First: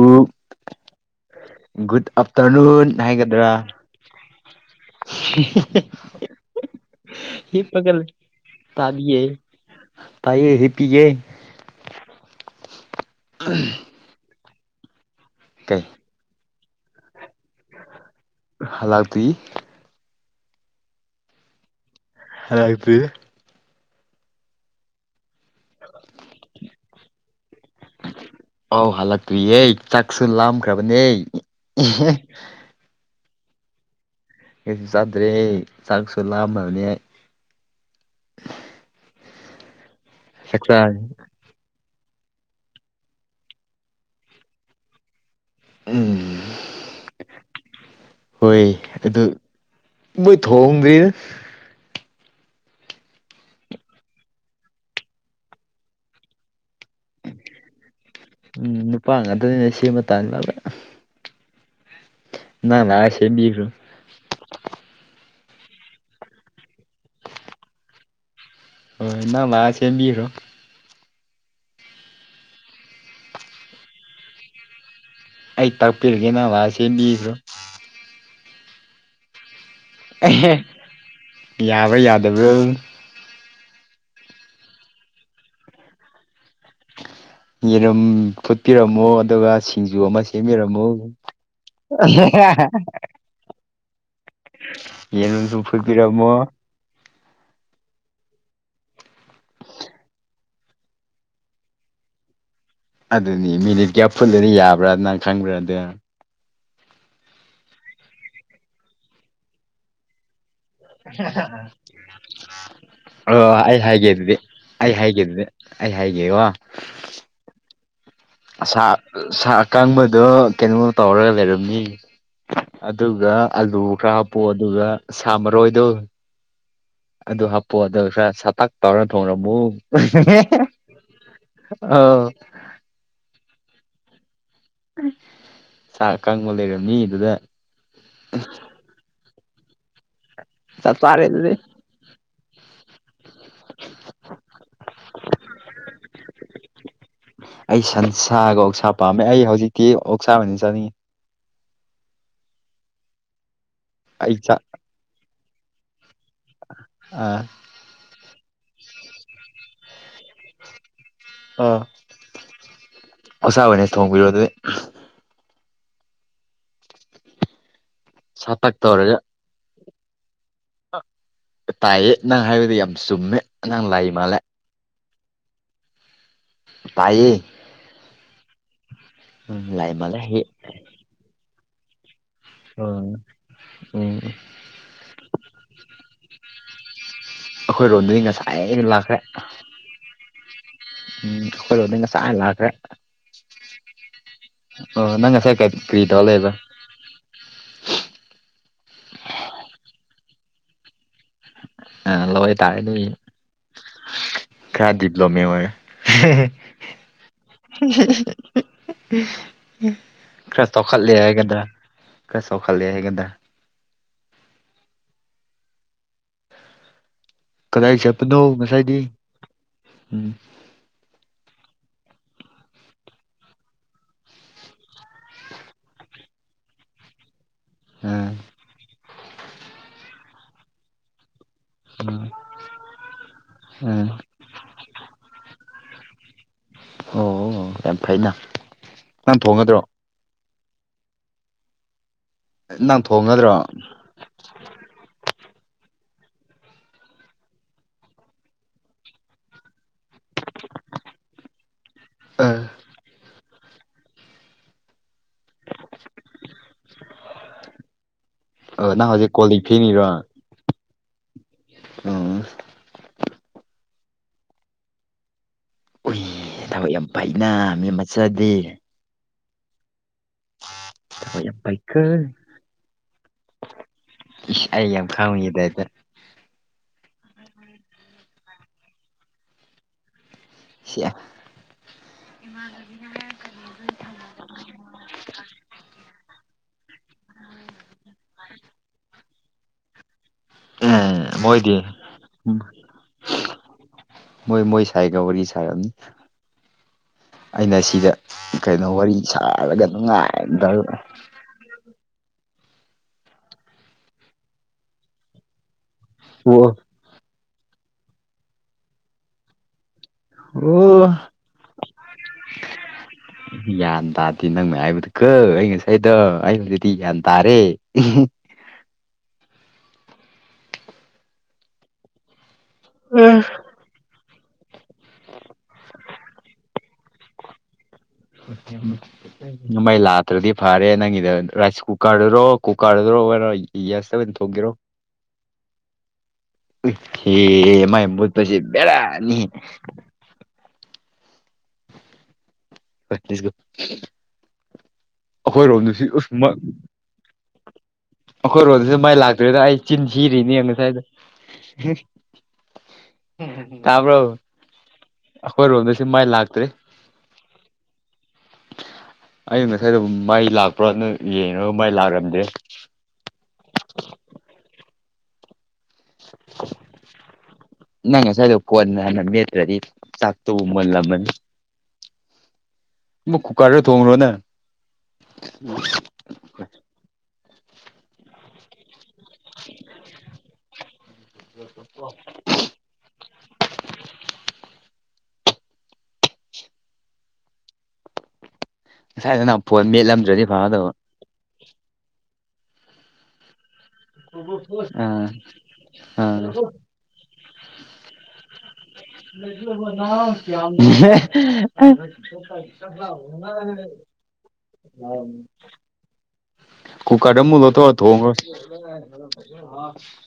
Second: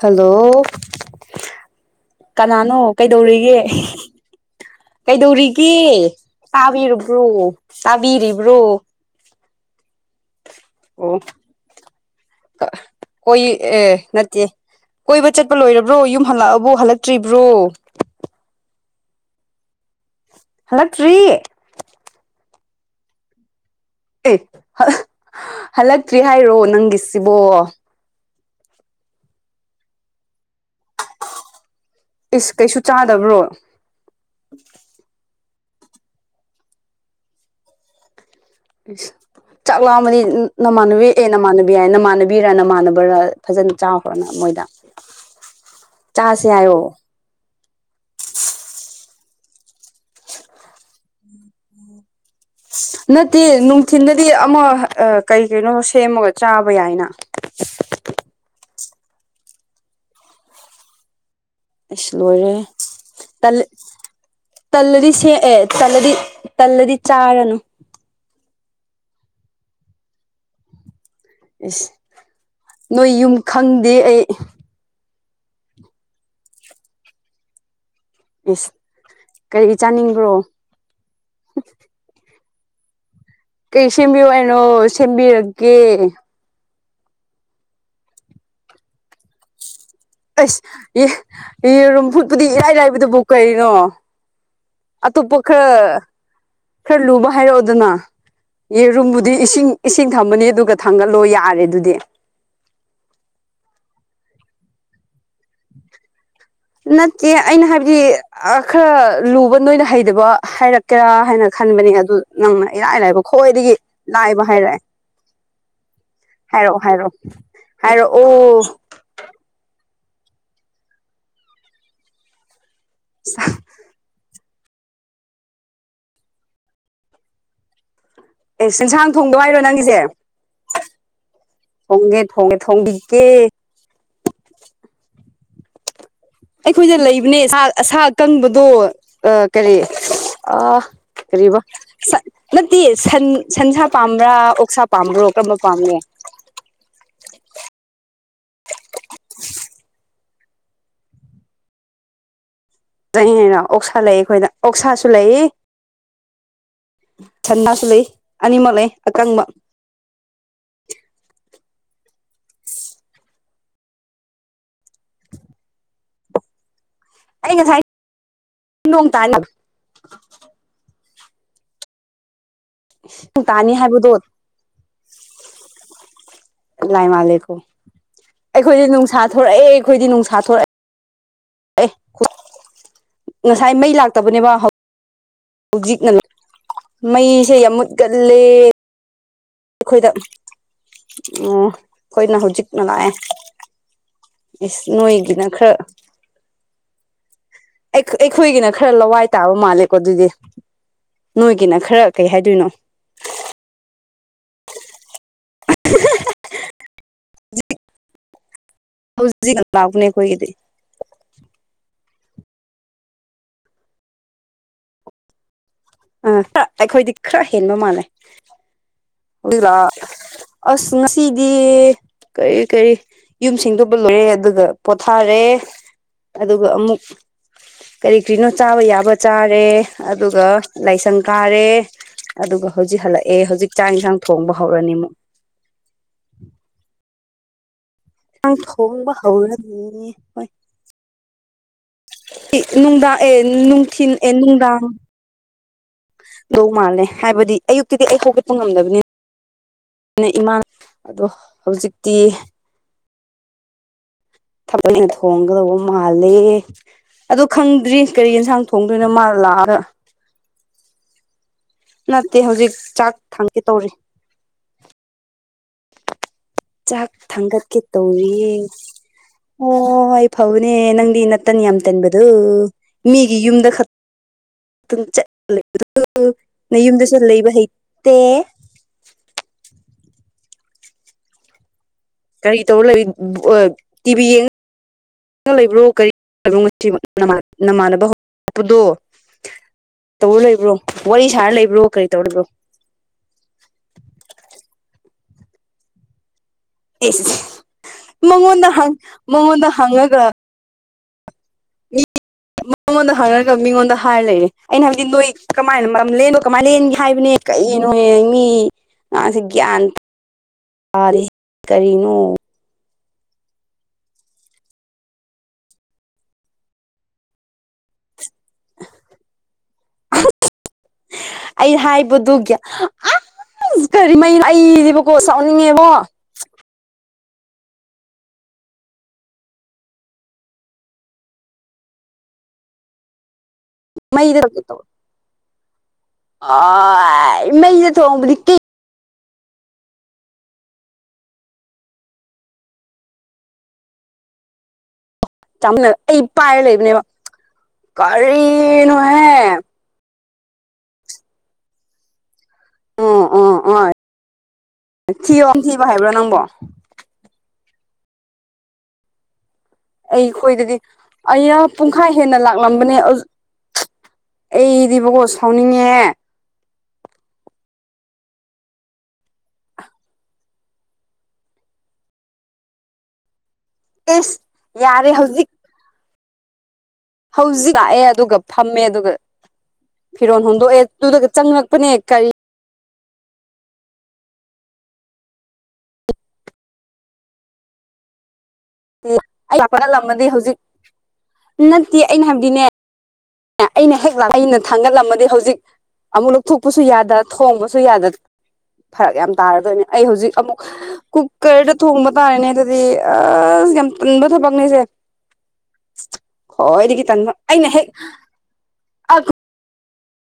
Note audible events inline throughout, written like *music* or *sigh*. hello good ꯀꯅꯥꯅꯣ afternoon ꯀꯩꯗꯧꯔꯤꯒꯦ ꯍꯥꯏꯒꯗ꯭ꯔꯥ ꯀꯩꯗꯧꯔꯤꯒꯦ ꯇꯥꯕꯤ꯭ꯔꯣ ꯍꯤꯞꯄꯒ ꯂꯩ ꯇꯥꯕꯤꯔꯤꯕ꯭ꯔꯣ ꯇꯥꯏꯌꯦ ꯍ ꯑꯣ ꯀꯣꯏ ꯑ ꯅꯠꯇ ꯀꯣꯏꯕ ꯆꯠꯄ ꯀꯩ ꯂꯣꯏꯔꯕ꯭ꯔꯣ ꯌꯨꯝ ꯍꯜꯂꯛꯑꯕꯣ ꯍꯜꯂꯛꯇ꯭ꯔꯤꯕ꯭ꯔꯣ ꯍꯜꯂꯒꯇ ꯍꯜꯂꯣ ꯇ꯭ꯔꯤ ꯍꯥꯛꯗꯤ ꯑꯦ ꯍꯜꯂꯛꯇ꯭ꯔꯤ ꯍꯥꯏꯔꯣ ꯅꯪꯒꯤꯁꯤꯕꯣ ꯑꯧ ꯍꯜꯂꯛꯇ꯭ꯔꯤꯌꯦ ꯆꯥꯛꯁꯨ ꯂꯥꯝꯈ꯭ꯔꯕꯅꯦ ꯏꯁ ꯀꯩꯁꯨ ꯆꯥꯗꯕ꯭ꯔꯣ ꯀꯩꯁꯨ ꯆꯥꯗ꯭ꯔꯦ ꯑꯩ ꯆꯥꯛꯁꯨ ꯂꯥꯛꯑꯝꯕꯅꯤ ꯑꯩ ꯏꯁ ꯆꯥꯛ ꯂꯥꯛꯑꯝꯃꯅꯤ ꯆꯥꯛ ꯆꯥꯔꯅꯤ ꯅꯃꯥꯟꯅꯕꯤ ꯑꯦ ꯅꯃꯥꯟꯅꯨ ꯌꯥ ꯌꯥꯏ ꯅꯃꯥꯟꯅꯕꯤꯔ ꯅꯃꯥꯟꯅꯕꯔꯥ ꯐꯖꯅ ꯆꯥꯎꯈ꯭ꯔꯅ ꯃꯣꯏꯗ ꯎꯝ ꯆꯥꯁꯦ ꯍꯥꯏꯌꯣ ꯍꯣꯏ ꯑꯗꯨ ꯃꯣꯏ ꯊꯣꯡꯣꯡꯗ꯭ꯔꯤ ꯅꯠꯇꯦ ꯅꯨꯡꯊꯤꯤꯟꯗꯗꯤ ꯑꯃ ꯀꯩ ꯀꯩꯅꯣ ꯁꯦꯝꯃꯒ ꯆꯥꯕ ꯌꯥꯏꯅ ꯎꯝ ꯅꯨꯄꯥ ꯉꯥꯛꯇꯅꯤꯅꯦ ꯁꯤꯃ ꯇꯥ ꯂꯕ꯭ꯔ ꯑꯩꯁꯨ ꯂꯣꯏꯔꯦ ꯅꯪ ꯂꯥꯛꯑ ꯁꯦꯝꯕꯤꯈ꯭ꯔꯣ ꯇꯜꯂꯗꯤ ꯁꯦꯛꯑꯦ ꯇꯜꯂꯗꯤ ꯇꯜꯂꯗꯤ ꯆꯥꯔꯅꯨ ꯍꯣꯏ ꯏ ꯅꯪꯃ ꯁꯦꯝꯕꯤꯔꯣ ꯑꯦꯁ ꯅꯣꯏ ꯌꯨꯝ ꯈꯪꯗꯦ ꯑꯩ ꯑꯩ ꯇꯥꯛꯄꯤꯔꯒꯦ ꯅꯚ ꯁꯦꯝꯕꯤꯁꯨ ꯏꯁ ꯀꯔꯤ ꯆꯥꯅꯤꯡꯕ꯭ꯔꯣ ꯌꯥꯕ ꯌꯥꯗꯕ ꯑꯗꯨ ꯀꯩ ꯁꯦꯝꯕꯤꯌꯣ ꯍꯥꯏꯅꯣ ꯁꯦꯝꯕꯤꯔꯒꯦ ꯌꯦꯔꯝ ꯐꯨꯠꯄꯤꯔꯝꯃꯣ ꯑꯗꯨꯒ ꯁꯤꯡꯖꯨ ꯑꯃ ꯑꯁ ꯁꯦꯝꯕꯤꯔꯝꯃꯣ ꯌꯦꯔꯨꯝꯐꯨꯠꯄꯨꯗꯤ ꯏꯔꯥꯏ ꯂꯥꯏꯕꯗꯨꯕꯨ ꯀꯩꯅꯣ ꯑꯇꯣꯞꯄ ꯌꯦꯔꯨꯝꯁꯨ ꯈꯔ ꯐꯨꯠꯄꯤꯔꯝꯃꯣ ꯈꯔ ꯂꯨꯕ ꯍꯥꯏꯔꯛꯑꯣꯗꯅ ꯌꯦꯔꯨꯝꯕꯨꯗꯤ ꯏꯁꯤꯡ ꯏꯁꯤꯡ ꯊꯝꯃꯅꯤ ꯑꯗꯨꯒ ꯊꯪꯒꯠꯂꯣ ꯌꯥꯔꯦ ꯑꯗꯨꯗꯤ ꯑꯗꯨꯅꯤ ꯃꯤꯅꯤꯠ ꯀꯌꯥ ꯐꯨꯜꯂꯅ ꯌꯥꯕ꯭ꯔꯥ ꯅꯪ ꯈꯪꯕ꯭ꯔꯥꯗ ꯅꯠꯇꯦ ꯑꯩꯅ ꯍꯥꯏꯕꯗꯤ ꯈꯔ ꯂꯨꯕ ꯅꯣꯏꯅ ꯍꯩꯗꯕ ꯍꯥꯏꯔꯛ ꯀꯦꯔꯥ ꯍꯥꯏꯅ ꯈꯟꯕꯅꯤ ꯑꯗꯨ ꯅꯪꯅ ꯏꯔꯥꯏ ꯂꯥꯏꯕ ꯑꯣ ꯈꯣꯏꯗꯒꯤ ꯑꯩ ꯍꯥꯏꯒꯦ ꯑꯗꯨꯗꯤ ꯂꯥꯏꯕ ꯍꯥꯏꯔꯛꯑꯦ ꯑꯩ ꯍꯥꯏꯒꯦ ꯑꯗꯨꯗꯤ ꯑꯩ ꯍꯥꯏꯒꯦꯀꯣ ꯍꯥꯏꯔꯛꯑꯣ ꯍꯥꯏꯔꯛꯑꯣ ꯍꯥꯏꯔꯛꯑꯣ ꯑꯣ ꯁꯥ ꯁꯥ ꯑꯀꯥꯡꯕꯗꯣ ꯀꯩꯅꯣ ꯇꯧꯔꯒ ꯂꯩꯔꯝꯃꯤ ꯑꯗꯨꯒ ꯑꯂꯨ ꯈꯔ ꯍꯥꯄꯣ ꯑꯗꯨꯒ ꯁꯥ ꯃꯔꯣꯏꯗꯣ ꯑꯗꯨ ꯍꯥꯄꯣꯗ ꯈꯔ ꯑꯦ ꯁꯛꯇꯥꯛ ꯇꯧꯔ ꯁꯦꯟꯁꯥꯡ ꯊꯣꯡꯗꯣ ꯊꯣꯡꯅꯃꯨ ꯍꯥꯏꯔꯣ ꯅꯪꯒꯤꯁꯦ ꯑ ꯊꯣꯡꯕꯤꯛꯒꯦ ꯑ ꯑꯩꯈꯣꯏꯗ ꯂꯩꯕꯅꯦ ꯑꯁꯥ ꯀꯪꯕꯗꯣ ꯀꯔꯤ ꯑ ꯆꯞ ꯆꯥꯔꯦ ꯑꯗꯨꯗꯤ ꯀꯔꯤꯕ ꯅꯠꯇꯦ ꯁꯟ ꯁꯟꯁꯥ ꯄꯥꯝꯕ꯭ꯔꯥ ꯑꯣꯛꯁꯥ ꯄꯥꯝꯕ꯭ꯔꯣ ꯀꯔꯝꯕ ꯄꯥꯝꯒ ꯑꯩ ꯁꯟꯁꯥꯒ ꯑꯣꯛꯁꯥ ꯄꯥꯝꯃꯦ ꯑꯩ ꯍꯧꯖꯤꯛꯇꯤ ꯑꯣꯛꯁꯥꯕꯅꯤ ꯆꯠꯅꯤꯡꯉꯤ ꯆ ꯍꯥꯏꯅ ꯑꯣꯛꯁꯥ ꯂꯩ ꯑꯩ ꯑꯩꯈꯣꯏꯗ ꯆꯥꯛ ꯑꯣꯛꯁꯥꯁꯨ ꯂꯩ ꯑꯥ ꯁꯅꯥꯁꯨ ꯂꯩ ꯑꯅꯤꯃꯛ ꯂꯩ ꯑꯀꯪꯕ ꯑꯥ ꯑꯁꯥꯕꯅꯦ ꯊꯣꯡꯕꯤꯔꯣ ꯑꯗꯨꯗꯤ ꯑꯩ ꯁꯠꯥꯛ ꯅꯣꯡ ꯇꯧ꯭ꯔꯦꯒ ꯇꯥꯅꯤ ꯇꯥꯏꯌꯦ ꯅꯪ ꯍꯥꯏꯕꯗꯤ ꯌꯥꯝ ꯆꯨꯝꯃꯦ ꯅꯣꯡ ꯇꯥꯅꯤ ꯅꯪ ꯂꯥꯏ ꯍꯥꯏꯕꯗꯣ ꯃꯥꯜꯂꯦ *inaudible* ꯂꯥꯏ ꯇꯥꯏꯌꯦ ꯃꯥꯂꯦꯈꯣ ꯑꯩꯈꯣꯏꯗꯤ ꯅꯨꯡꯁꯥ ꯊꯣꯔꯛꯑꯦ ꯎꯝ ꯂꯥꯏ ꯑꯩꯈꯣꯏꯗꯤ ꯃꯥꯜꯂꯦ ꯅꯨꯡꯁꯥ ꯍꯦ ꯊꯣꯔꯛꯑꯦ ꯑꯦ ꯎꯝ ꯉꯁꯥꯏ ꯃꯩ ꯎꯝ ꯂꯥꯛꯇꯕꯅꯦꯕ ꯍꯧꯖꯤꯛꯅ ꯃꯩꯁꯦ ꯌꯥꯝ ꯑꯩꯈꯣꯏꯔꯣꯝꯗꯗꯤ ꯃꯨꯠꯀꯜꯂꯦ ꯉꯁꯥꯏ *inaudible* ꯑꯩꯈꯣꯏꯗ ꯎꯝ ꯑꯩꯈꯣꯏꯔꯣꯝꯗꯩ ꯉꯁꯥꯏ ꯑꯩꯈꯣꯏꯅ ꯂꯥꯛꯈ꯭ꯔꯦ ꯍꯧꯖꯤꯛꯅ ꯂꯥꯛꯑꯦ ꯏꯁ ꯅꯣꯏꯣꯏꯗꯅ ꯈ ꯇꯂ ꯂꯩꯕ ꯑꯩꯈꯣꯏꯒꯤꯅ ꯈꯔ ꯂꯋꯥꯏ ꯇꯥꯕ ꯃꯥꯜꯂꯦꯀꯣ ꯑꯗꯨꯗꯤ ꯅꯣꯏꯒꯤꯅ ꯈꯔ ꯀꯩ ꯍꯥꯏꯗꯣꯏꯅꯣ ꯈꯌꯥꯗꯕꯂꯣ ꯃ ꯃ ꯎ ꯍꯧꯖꯤꯛ ꯂꯥꯛꯄꯅꯦ ꯑꯩꯈꯣꯏꯒꯤꯗꯤ ꯈ ꯆꯥꯎꯈꯠꯂꯦ ꯍꯥꯏꯒꯗ ꯈꯔ ꯆꯥꯎꯈꯠꯂꯦ ꯍꯥꯏꯒꯗ ꯑ ꯑꯩꯈꯣꯏꯗꯤ ꯈꯔ ꯍꯦꯟꯕ ꯀꯗꯥꯏ ꯃꯥꯜꯂꯦ ꯆꯠꯄꯅꯣ ꯉꯁꯥꯏꯗꯤ ꯑꯗꯨꯒ ꯎꯝ ꯑꯁ ꯉꯁꯤꯗꯤ ꯀꯔꯤ ꯀꯔꯤ ꯌꯨꯝ ꯁꯤꯡꯗꯣꯛꯄ ꯂꯣꯏꯔꯦ ꯑꯗꯨꯒ ꯄꯣꯊꯥꯔꯦ ꯑꯗꯨꯒ ꯑꯃꯨꯛ ꯀꯔꯤ ꯑꯥ ꯀꯔꯤꯅꯣ ꯆꯥꯕ ꯌꯥꯕ ꯆꯥꯔꯦ ꯑꯗꯨꯒ ꯂꯥꯏꯁꯪ ꯀꯥꯔꯦ ꯑꯥ ꯑꯗꯨꯒ ꯍꯧꯖꯤꯛ ꯍꯜꯂꯛꯑꯦ ꯍꯧꯖꯤꯛ ꯆꯥꯛ ꯑꯥ ꯏꯟꯁꯥꯡ ꯊꯣꯡꯕ ꯍꯧꯔꯅꯤ ꯑꯃꯨꯛ ꯑꯣ ꯌꯥꯝ ꯐꯩꯅ ꯊꯣꯡꯕ ꯅꯪ ꯊꯣꯡꯒꯗ꯭ꯔꯣ ꯍꯧꯔꯅꯤꯅꯦ ꯍꯣꯏ ꯅꯪ ꯅꯨꯡꯗꯥꯡ ꯑꯦ ꯊꯣꯡꯒꯗ꯭ꯔꯣ ꯅꯨꯡꯊꯤꯟ ꯑꯦ ꯅꯨꯡꯗꯥꯡ ꯂꯧꯧ ꯃꯥꯜꯂꯦ ꯍꯥꯏꯕꯗꯤ ꯑꯌꯨꯛꯇꯤꯗꯤ ꯑꯩ ꯍꯧꯒꯠꯄ ꯉꯝꯗꯕꯅꯤ ꯑꯩꯅ ꯏꯃꯥꯟ ꯑꯗꯣ ꯍꯧꯖꯤꯛꯇꯤ ꯑꯥ ꯊꯕꯜꯅ ꯊꯣꯡꯒꯗꯧꯕ ꯃꯥꯜꯂꯦ ꯑꯣ ꯈꯪꯗ꯭ꯔꯤ ꯀꯔꯤꯒꯤ ꯏꯟꯁꯥꯡ ꯊꯣꯡꯗꯅ ꯅꯪ ꯍꯧꯖꯤꯛ ꯃꯥꯜ ꯀꯣꯜ ꯂꯤꯛ ꯂꯔ ꯐꯦꯡꯉꯤꯔꯣ ꯅꯠꯇꯦ ꯎꯝ ꯍꯧꯖꯤꯛ ꯆꯥꯛ ꯊꯥꯡꯒꯦ ꯇꯧꯔꯤ ꯎꯏ ꯊꯕꯛ ꯌꯥꯝ ꯆꯥꯛ ꯐꯩꯅ ꯊꯥꯡꯒꯠꯀꯦ ꯃꯤ ꯇꯧꯔꯤꯌꯦ ꯃꯆꯥꯗꯤ ꯍꯣꯏ ꯐꯧꯅꯦ ꯅꯪꯗꯤ ꯊꯕꯛ ꯅꯥꯇꯟ ꯌꯥꯝ ꯇꯟꯕꯗꯨ ꯐꯩꯀꯣ ꯃꯤꯒꯤ ꯌꯨꯝꯗ ꯈꯛ ꯑꯩ ꯌꯥꯝ ꯈꯪꯉꯤ ꯑꯗꯨꯗꯥꯏꯗ ꯅ ꯌꯨꯝꯗꯁꯨ ꯂꯩꯕ ꯍꯩꯇꯦ ꯀꯔꯤ ꯇꯧꯔ ꯂꯩ ꯏꯃ ꯇꯤꯚꯤ ꯌꯦꯡ ꯊ ꯂꯩꯕ꯭ꯔꯣ ꯀꯔꯤꯣꯁꯤ ꯅꯃꯥꯟꯅꯕ ꯍꯧꯔꯄꯗꯣ ꯇꯧꯔ ꯂꯩꯕ꯭ꯔꯣ ꯋꯥꯔꯤ ꯎꯝ ꯁꯥꯔ ꯃꯣꯏꯗꯤ ꯂꯩꯕ꯭ꯔꯣ ꯀꯔꯤ ꯇꯧꯔꯤꯕ꯭ꯔꯣ ꯃꯣꯏ ꯃꯣꯏ ꯁꯥꯏꯒ ꯋꯥꯔꯤ ꯁꯔꯅꯤ ꯑꯦꯁ ꯑꯩꯅ ꯁꯤꯗ ꯃꯉꯣꯟꯗ ꯀꯩꯅꯣ ꯍꯪ ꯋꯥꯔꯤ ꯃꯉꯣꯟꯗ ꯁꯥꯔꯒ ꯍꯪꯉꯒ ꯅꯨꯡꯉꯥꯏꯝꯗ ꯃꯉꯣꯟꯗ ꯍꯥꯏꯪꯅꯔꯒ ꯃꯤꯉꯣꯟꯗ ꯍꯥꯏꯔ ꯂꯩꯔꯦ ꯑꯩꯅ ꯍꯥꯏꯕꯗꯤ ꯅꯣꯏ ꯀꯃꯥꯏꯅ ꯃꯔꯝ ꯂꯦꯟꯕꯣ ꯀꯃꯥꯏꯅ ꯑꯣ ꯂꯦꯟꯒꯦ ꯍꯥꯏꯕꯅꯦ ꯀꯔꯤꯒꯤꯅꯣ ꯌꯦꯡꯉꯁꯤ ꯒ꯭ꯌꯥꯟ ꯇꯥꯗꯦ ꯑꯣ *inaudible* ꯒ꯭ꯌꯥꯟ ꯇꯥꯗꯦ ꯅꯪꯅ ꯍꯥꯏꯕꯗꯨ ꯀꯛ ꯑꯩ ꯉꯁꯥꯏꯗꯣ ꯑꯩꯕꯨꯖꯤꯗꯤ ꯒ꯭ꯌꯥꯟ ꯇꯥꯔꯦ ꯑꯩ ꯍꯥꯏꯕꯗꯨꯒꯤ ꯑ ꯑꯁ ꯀꯔꯤꯃꯣ ꯑꯩꯗꯤꯕꯀꯣ ꯁꯥꯎꯅꯤꯡꯉꯦꯕꯣ ꯃꯦ ꯅꯣꯡꯃꯩ ꯂꯥꯇ꯭ꯔꯗꯤ ꯐꯔꯦ ꯅꯪꯒꯤꯗ ꯔꯥꯏꯁ ꯀꯨꯀꯔꯗꯨꯔꯣ ꯀꯨꯀꯔꯗꯨꯔꯣ ꯑꯣꯏꯔꯣ ꯌꯥꯁꯇꯕꯅ ꯃꯩꯗ ꯊꯣꯡꯒꯦꯔꯣ ꯍꯦ ꯑꯥꯏ ꯃꯩꯗ ꯃꯥꯏ ꯊꯣꯡꯕꯗꯤ ꯃꯨꯠꯄꯁꯤ ꯀꯤ ꯦꯗꯥꯅꯤ ꯑꯩꯈꯣꯏꯔꯣꯝꯗ ꯆꯥꯃꯤꯟꯅ ꯁꯤ ꯑꯩ ꯎꯁꯃꯛ ꯄꯥꯏꯔ ꯂꯩꯕꯅꯦꯕ ꯑꯩꯈꯣꯏꯔꯣꯗꯁꯨ ꯃꯥꯏ ꯀꯔꯤꯅꯣꯍꯦ ꯂꯥꯛꯇ꯭ꯔꯦꯗ ꯑꯩ ꯆꯤꯟ ꯁꯤꯔꯤꯅꯦ ꯉꯁꯥꯏꯗ ꯑꯣ ꯑꯣ ꯑꯣ ꯇꯥꯕ꯭ꯔꯣ ꯊꯤꯌꯣ ꯊꯤꯕ ꯑꯩꯈꯣꯏꯔꯣꯝꯗꯁꯨ ꯍꯥꯏꯕ꯭ꯔꯣ ꯃꯥꯏ ꯅꯪꯕꯣ ꯂꯥꯛꯇ꯭ꯔꯦ ꯑꯩ ꯁ ꯑꯩꯈꯣꯏꯗꯗꯤ ꯑꯩꯅ ꯄꯨꯡꯈꯥꯏ ꯍꯦꯟꯅ ꯂꯥꯛꯔꯝꯗ꯭ꯔꯦ ꯂꯥꯛꯂꯝ ꯅꯦ ꯑꯩꯗꯤꯕꯀꯣ ꯁꯥꯎꯅꯤꯡꯉꯦ ꯅꯪ ꯉꯁꯥꯏꯗꯣ ꯀꯣꯟꯅ ꯍꯟꯅ ꯃꯦꯠꯇ꯭ꯔꯗꯤ ꯆꯥꯛꯇꯨꯕꯨ ꯃꯨꯜꯂꯝꯃꯅꯤ ꯃꯛ ꯀꯨꯀꯥꯔꯗ ꯊꯣꯡ꯭ꯔꯣꯅꯦ ꯑꯦꯁ ꯌꯥꯔꯦ ꯍꯧꯖꯤꯛ ꯍꯧꯖꯤꯛ ꯂꯥꯛꯑꯦ ꯑꯗꯨꯒ ꯐꯝꯃꯦ ꯑꯗꯨꯒ ꯐꯤꯔꯣ ꯍꯨꯗꯣꯛꯑꯦ ꯑꯗꯨꯗꯒ ꯆꯪꯉꯛꯄꯅꯦ ꯀꯔꯤ ꯉꯁꯥꯏꯗ ꯅꯪ ꯐꯣꯟ ꯑꯩꯐꯠꯍꯜꯂꯝꯃꯗꯤ ꯃꯦꯠꯂꯝꯗ꯭ꯔꯗꯤ ꯍꯧꯖꯤꯛ ꯐꯒꯗꯕ ꯅꯠꯇꯦ ꯑꯩꯅ ꯍꯥꯏꯕꯗꯤꯅꯦ ꯑꯩꯅ ꯍꯦꯛ ꯑꯩꯅ ꯑꯥ ꯊꯥꯡꯒꯠꯂꯝꯃꯗꯤ ꯍꯧꯖꯤꯛ ꯑꯃꯨꯛ ꯂꯧꯊꯣꯛꯄꯁꯨ ꯌꯥꯗ ꯊꯣꯡꯕꯁꯨ ꯌꯥꯗ ꯐꯔꯛ ꯌꯥꯝ ꯇꯥꯔꯗꯣꯏꯅꯦ ꯑꯩ ꯍꯧꯖꯤꯛ ꯑꯃꯨꯛ ꯑꯥ ꯀꯨꯀꯔꯗ ꯊꯣꯡꯕ ꯇꯥꯔꯦꯅꯦ ꯑꯗꯨꯗꯤ ꯑꯁ ꯌꯥꯝ ꯇꯟꯕ ꯊꯕꯛꯅꯦꯁꯦ ꯈꯣꯏꯗꯒꯤ ꯇꯟꯕ ꯀꯨꯀꯔꯗ ꯑꯩꯅ ꯃꯨꯜꯂꯣ ꯍꯦꯛ *inaudible*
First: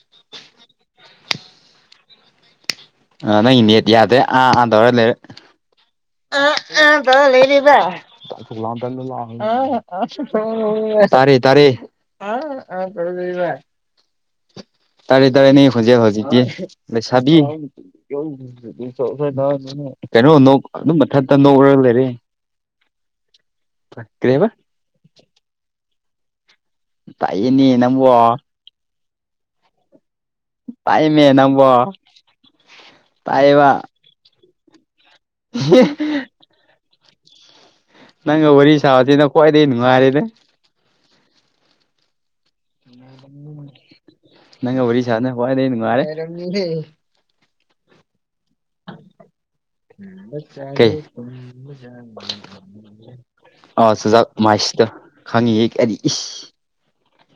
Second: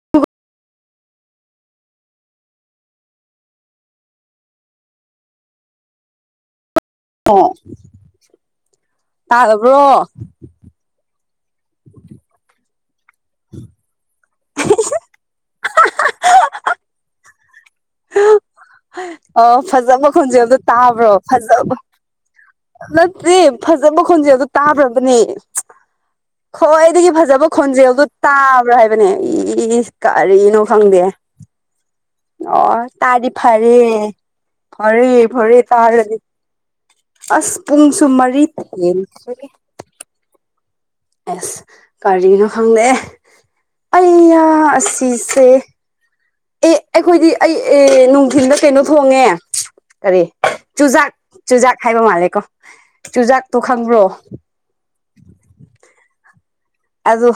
ꯑ ꯅꯪ ꯅꯦꯠ ꯌꯥꯗꯦ ꯑꯥ ꯑꯥ ꯇꯧꯔ ꯂꯩꯔꯦ ꯑꯣ ꯂꯩꯕ ꯂ ꯇ ꯇꯥꯔꯕ꯭ꯔꯣ ꯂ ꯇꯔꯦ ꯇꯔ ꯆ *unintelligible* ꯇꯥꯔꯦ ꯇꯥꯔꯦꯅꯦ ꯈꯣꯖꯤꯦ ꯍꯧꯖꯤꯗꯦ ꯆꯕꯤ ꯀ ꯑꯣ ꯐꯖꯕ ꯀꯩꯅꯣ ꯈꯣꯟꯖꯦꯜꯗꯣ ꯑꯗꯨꯝ ꯇꯥꯕ꯭ꯔꯣ ꯃꯊꯛꯇ ꯐꯖꯕ ꯅꯣꯛꯔꯒ ꯂꯩꯔꯦ ꯅꯠꯇꯦ ꯐꯖꯕ ꯈꯣꯟꯁꯦ ꯑꯗꯨ ꯀꯔꯤꯕ ꯇꯥꯕ꯭ꯔꯕꯅꯦ ꯈ꯭ꯋꯥꯏꯗꯒꯤ ꯐꯖꯕ ꯇꯥꯛꯏꯅꯦ ꯈꯣꯟꯖꯦꯜꯗꯨꯣ ꯅꯪꯕꯣ ꯇꯥꯕ꯭ꯔꯥ ꯍꯥꯏꯕꯅꯦ ꯏꯁ ꯀꯔꯤꯅꯣ ꯣ ꯈꯪꯗꯦ ꯇꯥꯛꯏꯃꯦ ꯅꯪꯕꯣ ꯑꯣ ꯇꯥꯗꯤ ꯇꯥꯛꯑꯦꯕ ꯐꯔꯦ ꯐꯔꯦ ꯐꯔꯦ ꯇꯥꯔꯗꯤ ꯑꯁ ꯄꯨꯡꯨꯡꯁꯨ ꯅꯪ ꯋꯥꯔꯤꯔꯤ ꯁꯥꯎꯗꯅ ꯀꯣꯏꯗꯦ ꯅꯨꯅꯨꯡꯉꯔꯦꯗ ꯑꯦꯁ ꯀꯔꯤꯅꯣ ꯈꯪꯗꯦ ꯑꯩꯅ ꯑꯁꯤꯁꯦ ꯃꯥꯦ ꯑꯦ ꯑꯩꯈꯣꯏꯗꯤ ꯑꯩ ꯑꯦ ꯅꯨꯡꯊꯤꯤꯟꯗ ꯀꯩꯅꯣ ꯊꯣꯡꯉꯦ ꯀꯔꯤ ꯀꯩ ꯆꯨꯖꯥꯛ ꯆꯨꯖꯥꯛ ꯍꯥꯏꯕ ꯃꯥꯜꯂꯦꯀꯣ ꯆꯨꯖꯥꯛꯇꯣ ꯈꯪꯕ꯭ꯔꯣ ꯑꯖ ꯃꯥꯁꯤꯇ ꯈꯪꯉꯤꯍꯦ ꯍꯥꯏꯗꯤ ꯏꯁ ꯑꯗ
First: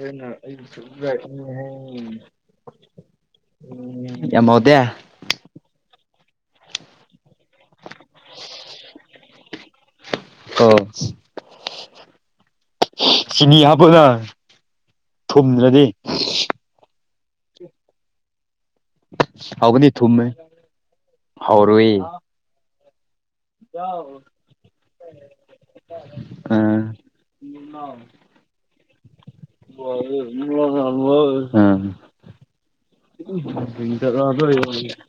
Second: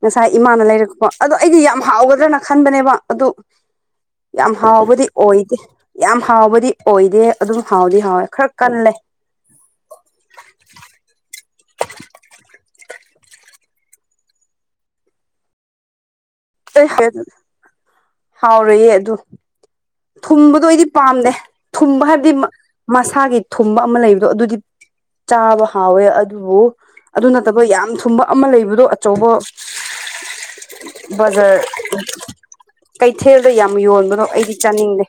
ꯉꯁꯥꯏ ꯏꯃꯥꯅ ꯂꯩꯔꯛꯄꯣ ꯑꯗꯣ ꯑꯩꯗꯤ ꯌꯥꯝ ꯍꯥꯎꯒꯗ꯭ꯔꯅ ꯈꯟꯕꯅꯦꯕ ꯑꯗꯨ ꯌꯥꯝ ꯌꯥꯝꯃꯗꯌꯥ ꯍꯥꯎꯕꯗꯤ ꯑꯣꯏꯗꯦ ꯌꯥꯝ ꯍꯥꯎꯕꯗꯤ ꯑꯣꯏꯗꯦ ꯑꯗꯨꯝ ꯍꯥꯎꯗꯤ ꯍꯥꯎꯋꯦ ꯈꯔ ꯀꯜꯂꯦ ꯑꯣ ꯆꯤꯅꯤ ꯍꯥꯞꯄꯅ ꯊꯨꯝꯗ꯭ꯔꯗꯤ ꯑꯩ ꯍꯥꯎꯔꯌꯦ ꯑꯗꯨ ꯍꯥꯎꯅꯤ ꯊꯨꯝꯕꯗꯣ ꯑꯩꯗꯤ ꯄꯥꯝꯗꯦ ꯊꯨꯝꯕ ꯍꯥꯏꯕꯗꯤ ꯃꯁꯥꯒꯤ ꯊꯨꯝꯕ ꯑꯃ ꯂꯩꯕꯗꯣ ꯑꯗꯨꯗꯤ ꯆꯥꯕ ꯍꯥꯎꯋꯦ ꯑ ꯑꯗꯨꯕꯨ ꯑꯗꯨ ꯅꯠꯇꯕ ꯌꯥꯝ ꯊꯨꯝꯕ ꯑꯃ ꯂꯩꯕꯗꯣ ꯑꯆꯧꯕ ꯕꯖꯥꯔ ꯑ ꯀꯩꯊꯦꯜꯗ ꯌꯥꯝ ꯌꯣꯟꯕꯅꯣ ꯑꯩꯗꯤ ꯆꯥꯅꯤꯡꯗꯦ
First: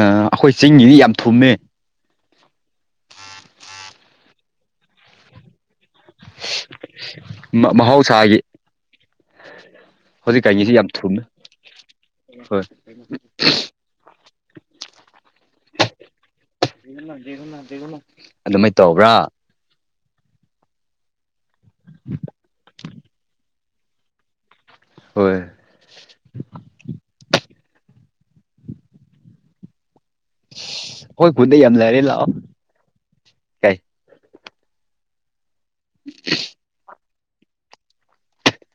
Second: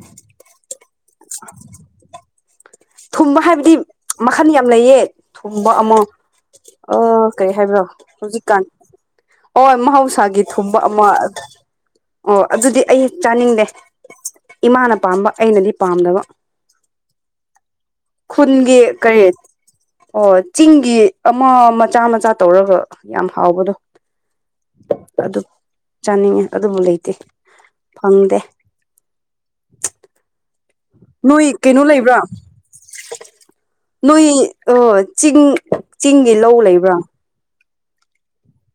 ꯑꯩꯈꯣꯏ ꯆꯤꯡꯒꯤꯗꯤ ꯌꯥꯝ ꯊꯨꯝꯃꯦ ꯊꯨꯝꯕ ꯍꯥꯏꯕꯗꯤ ꯃꯈꯟ ꯌꯥꯝ ꯂꯩꯌꯦ ꯊꯨꯝꯕ ꯑꯃ ꯀꯩ ꯍꯥꯏꯕ꯭ꯔꯣ ꯃꯍꯧꯁꯥꯒꯤ ꯍꯧꯖꯤꯛꯀꯥꯟ ꯍ ꯃꯍꯧꯁꯥꯒꯤ ꯍꯧꯖꯤꯛꯀꯥꯟꯒꯤꯁꯤ ꯊꯨꯝꯕ ꯌꯥꯝ ꯑꯃ ꯊꯨꯝꯃꯦ ꯑꯣ ꯍꯣꯏ ꯑꯗꯨꯗꯤ ꯑꯩ ꯆꯥꯅꯤꯡꯗꯦ ꯏꯃꯥꯅ ꯄꯥꯝꯕ ꯑꯩꯅꯗꯤ ꯄꯥꯝꯗꯕ ꯅꯒꯣꯟꯅꯦꯘꯨꯅ ꯈꯨꯨꯟꯒ ꯀꯩ ꯑꯣ ꯆꯤꯡꯒꯤ ꯑꯃ ꯃꯆꯥ ꯃꯆꯥ ꯇꯧꯔꯕ꯭ꯔ ꯌꯥꯝ ꯍꯥꯎꯕꯗꯣ ꯍꯣꯏ ꯑꯗꯨ ꯆꯥꯅꯤꯡꯉꯦ ꯑꯗꯨꯕꯨ ꯂꯩꯇꯦ ꯐꯪꯗꯦ ꯑꯩꯈꯣꯏ ꯅꯣꯏ ꯈꯨꯟꯗ ꯌꯥꯝ ꯀꯩꯅꯣ ꯂꯩꯔꯦ ꯂꯩꯕ꯭ꯔꯥ ꯂꯥꯛꯑꯣ ꯀꯩ ꯅꯣꯏ ꯆꯤꯡ ꯆꯤꯡꯒꯤ ꯂꯧ ꯂꯩꯕ꯭ꯔꯥ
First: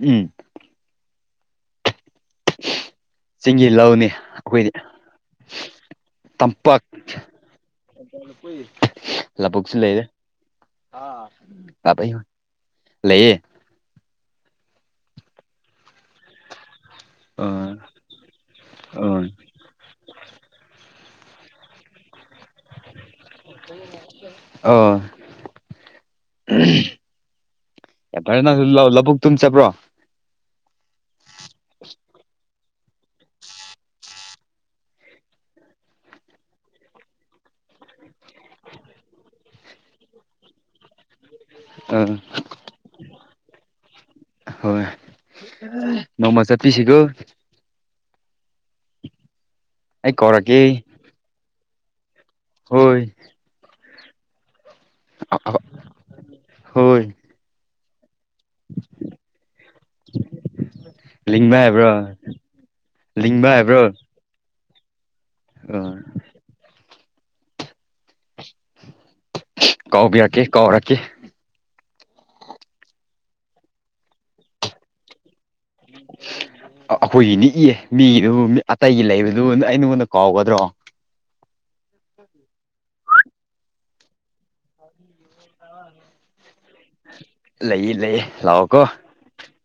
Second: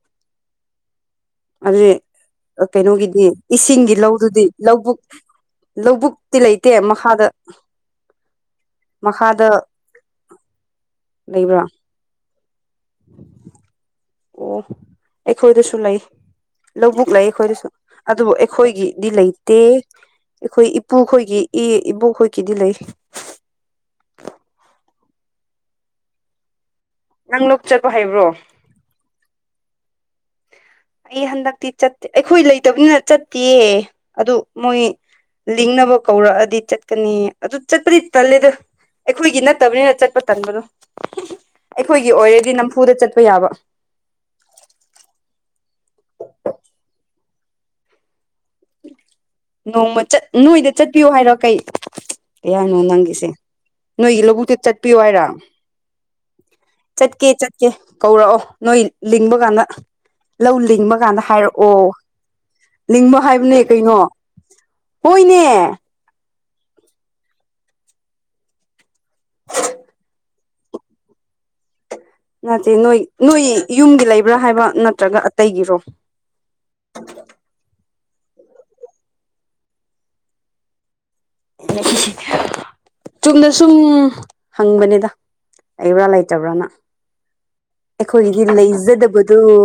ꯎꯝ ꯑꯗꯨ ꯀꯩꯅꯣꯒꯤꯗꯤ ꯆꯤꯡꯒꯤ ꯏꯁꯤꯡꯒꯤ ꯂꯧꯅꯤ ꯂꯧꯗꯨꯗꯤ ꯑꯩꯈꯣꯏꯗꯤ ꯂꯧꯕꯨꯛ ꯂꯧꯕꯨꯛꯇꯤ ꯂꯩꯇꯦ ꯃꯈꯥꯗ ꯃꯈꯥꯗ ꯄꯨꯒꯁꯤꯂꯗ ꯂꯩꯕ꯭ꯔꯥ ꯑꯕ ꯂꯩꯌꯦ ꯑꯣ ꯑꯩꯈꯣꯏꯗꯁꯨ ꯂꯩ ꯂꯧꯕꯨꯛ ꯂꯩ ꯑ ꯑꯩꯈꯣꯏꯗꯁꯨ ꯑꯗꯨꯕꯨ ꯑ ꯑꯩꯈꯣꯏꯒꯤꯗꯤ ꯂꯩꯇꯦ ꯗꯦ ꯑꯩꯈꯣꯏ ꯏꯄꯨꯈꯣꯏꯒꯤ ꯏ ꯏꯕꯣꯛꯈꯣꯏꯒꯤꯗꯤ ꯂꯩ ꯑꯣ ꯅꯪ ꯂꯣꯛ ꯆꯠꯄꯣ ꯍꯥꯏꯕ꯭ꯔꯣ ꯂꯑꯣ ꯂꯧꯕꯕꯨꯛꯛꯇꯨꯝ ꯆꯠꯕ꯭ꯔꯣ ꯑꯩ ꯍꯟꯗꯛꯇꯤ ꯆꯠꯇꯦ ꯑꯩꯈꯣꯏ ꯂꯩꯇꯕꯅꯤꯅ ꯆꯠꯇꯦ ꯑꯗꯨ ꯃꯣꯏ ꯂꯤꯡꯅꯕ ꯀꯧꯔꯛꯑꯗꯤ ꯆꯠꯀꯅꯤ ꯑꯗꯨ ꯆꯠꯄꯗꯤ ꯇꯜꯂꯦꯗ ꯑꯩꯈꯣꯏꯒꯤ ꯅꯠꯇꯕꯅꯤꯅ ꯆꯠꯄ ꯇꯟꯕꯗꯣ ꯑ ꯑꯩꯈꯣꯏꯒꯤ ꯑꯣꯏꯔꯗꯤ ꯅꯝꯐꯨꯗ ꯆꯠꯄ ꯌꯥꯕ ꯍꯣꯏ ꯅꯣꯡꯃ ꯆꯠꯄꯤꯁꯤꯒꯣ ꯎ ꯅꯣꯡꯃ ꯑꯩ ꯀꯧꯔꯛꯀꯦ ꯅꯣꯏꯗ ꯆꯠꯄꯤꯌꯣ ꯍꯥꯏꯔꯣ ꯀꯩ ꯀꯩ ꯍꯥꯏꯅꯣ ꯍꯣꯏ ꯅꯪꯒꯤꯁꯦ ꯅꯣꯏꯒꯤ ꯂꯧꯕꯨꯛꯇꯤ ꯆꯠꯄꯤꯌꯨ ꯍꯥꯏꯔ ꯍꯣꯏ ꯆꯠꯀꯦ ꯆꯠꯀꯦ ꯀꯧꯔꯛꯑꯣ ꯅꯣꯏ ꯂꯤꯡꯕ ꯀꯥꯟꯗ ꯂꯧ ꯂꯤꯡꯕ ꯀꯥꯟꯗ ꯂꯤꯡꯕ ꯍꯥꯏꯔꯛꯑꯣ ꯍꯥꯏꯕ꯭ꯔꯣ ꯅꯤꯡꯕ ꯂꯤꯡꯕ ꯍꯥꯏꯕꯅꯦ ꯍꯥꯏꯕ꯭ꯔꯣ ꯀꯩꯅꯣ ꯍꯣꯏꯅꯦ ꯍꯣꯏ ꯀꯥꯎꯕꯤꯔꯛꯀꯦ ꯀꯥꯎꯔꯛꯈꯤ ꯅꯠꯇꯦ ꯅꯣꯏ ꯅꯣꯏ ꯌꯨꯝꯒꯤ ꯂꯩꯕ꯭ꯔꯥ ꯍꯥꯏꯕ ꯅꯠꯇ꯭ꯔꯒ ꯑꯇꯩꯒꯤꯔꯣ ꯑꯩꯈꯣꯏꯒꯤꯅꯤ ꯏꯌꯦ ꯃꯤꯒꯤꯗꯨ ꯑꯇꯩꯒꯤ ꯂꯩꯕꯗꯨ ꯑꯩ ꯅꯉꯣꯟꯗ ꯀꯥꯎꯒꯗ꯭ꯔꯣ *unintelligible* ꯆꯨꯝꯅ ꯁꯨꯝ ꯍꯪꯕꯅꯤꯗ ꯑꯩꯕ꯭ꯔꯥ ꯂꯩꯇꯕ꯭ꯔꯥꯅ ꯍꯥꯏ ꯑꯩꯈꯣꯏꯒꯤ ꯂꯩꯖꯗꯕꯗꯨꯣ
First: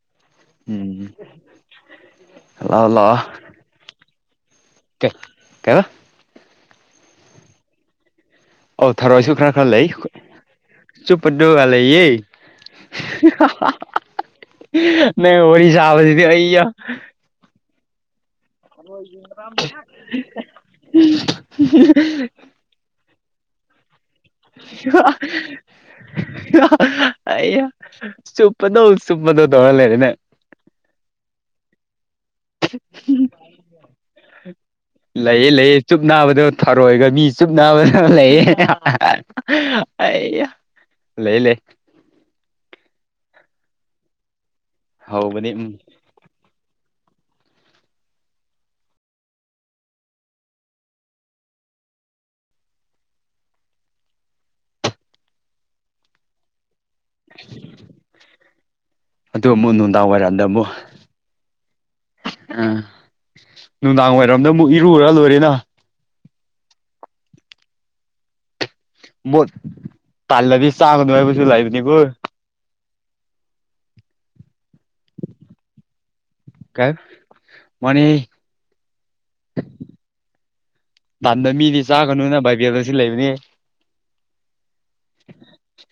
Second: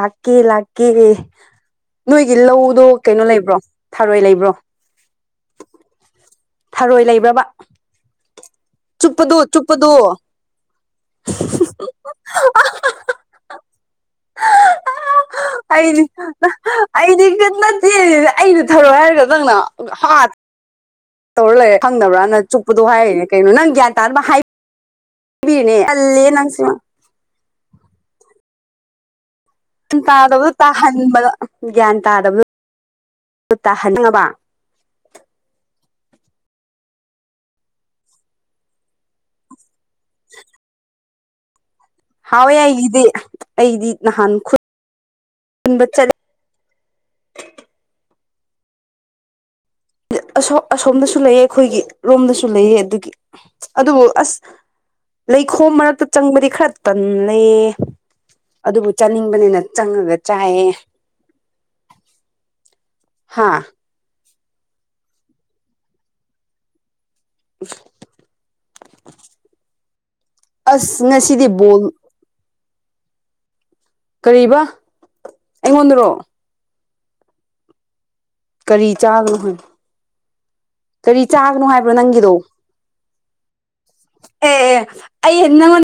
ꯂꯥꯛꯀꯦ ꯂꯥꯛꯀꯦ ꯎꯝ ꯅꯣꯏꯒꯤ ꯂꯧꯗꯣ ꯂꯥꯛꯑꯣ ꯀꯩꯅꯣ ꯂꯩꯕ꯭ꯔꯣ ꯊꯥꯔꯣꯏ ꯂꯩꯕ꯭ꯔꯣ ꯑꯣꯦ ꯀꯗ ꯊꯔꯣꯏ ꯂꯩꯕ꯭ꯔꯕ ꯑꯧ ꯆꯨꯞꯄꯗꯨ ꯆꯨꯞꯄꯗꯨ ꯆꯨꯄꯗꯨꯒꯂꯌꯦ ꯅ ꯑꯣꯏꯔꯤ ꯁꯥꯥꯕꯁꯤꯗꯤ ꯑꯏ ꯁꯤꯦ ꯑꯩꯗ ꯊꯔꯣ ꯍꯥꯏꯔ ꯈꯗꯪꯅ ꯍꯥ ꯇꯧꯔ ꯂꯩꯔꯦ ꯈꯪꯗꯕ꯭ꯔꯥꯅ ꯆꯨꯞꯄꯗꯣ ꯍꯥꯏꯌꯦꯅꯦ ꯀꯩꯅꯣ ꯅꯪ ꯒ꯭ꯌꯥꯟ ꯇꯥ ꯍꯥꯏ ꯅꯪꯁꯨ ꯑ ꯁ ꯄꯗꯧ ꯆꯨꯞꯄꯗꯧ ꯇꯧꯔꯒ ꯂꯩꯔꯦꯅꯦ ꯇꯥꯍꯟꯕꯗꯣ ꯒ꯭ꯌꯥꯟ ꯇꯥꯗꯕꯗꯣ ꯇꯥꯍꯟꯕ ꯂꯩꯑ ꯂꯩꯌꯦ ꯆꯨꯞ ꯅꯥꯕꯗ ꯊꯔꯣꯏꯒ ꯃꯤ ꯆꯨꯞ ꯅꯥꯕꯗ ꯂꯩꯌꯦ ꯑ ꯂꯩ ꯂꯩ ꯍꯥꯎꯋꯦ ꯑꯩꯒꯤꯗꯤ ꯑꯩꯗꯤ ꯅꯍꯥꯟ ꯈꯨ ꯍꯕꯅꯤ ꯑꯁꯣꯝꯗꯁꯨ ꯂꯩꯑ ꯑꯩꯈꯣꯏꯒꯤ ꯔꯣꯝꯗꯁꯨ ꯂꯩꯑ ꯑꯗꯨꯒꯤ ꯑꯗꯨꯕꯨ ꯑꯁ ꯂꯩꯈꯣꯝ ꯃꯔꯛꯇ ꯆꯪꯕꯗꯤ ꯈꯔ ꯇꯜꯂꯦ ꯑꯗꯨꯕꯨ ꯑꯗꯨ ꯆꯥꯅꯤꯡꯕꯅꯤꯅ ꯑꯃꯨꯛ ꯅꯨꯡꯗꯥꯡ ꯆꯪꯉꯒ ꯋꯥꯏꯔꯝꯗ ꯆꯥꯏꯌꯦ ꯑꯃꯨꯛ ꯎꯝ ꯍꯥ ꯅꯨꯡꯗꯥꯡ ꯋꯥꯏꯔꯝꯗ ꯑꯃꯨꯛ ꯏꯔꯨꯔ ꯂꯣꯏꯔꯦꯅ ꯎ ꯃ ꯊꯜꯂꯗꯤ ꯑꯁ ꯆꯥꯒꯗꯅꯨꯡꯉꯥꯏꯕꯨꯁꯨ ꯉꯁꯤꯗꯤ ꯂꯥꯏꯕꯅꯤ ꯕꯣꯜ ꯀꯣ ꯀꯔꯤꯕ ꯑꯩꯉꯣꯟꯗꯔꯣ ꯀꯥꯏ ꯃꯅꯤ ꯀꯔꯤ ꯆꯥꯒꯅꯣ ꯍꯥꯏꯕ ꯀꯔꯤ ꯇꯥꯟꯗ ꯆꯥꯒꯅꯣ ꯃꯤꯗꯤ ꯍꯥꯏꯕ꯭ꯔꯣ ꯅꯪꯒꯤꯗꯣ ꯆꯥꯒꯅꯨꯅ ꯚꯏꯕꯤꯦꯜꯗ ꯁꯤ ꯂꯩꯕꯅꯦ ꯑꯦ ꯑꯩꯉꯣꯟ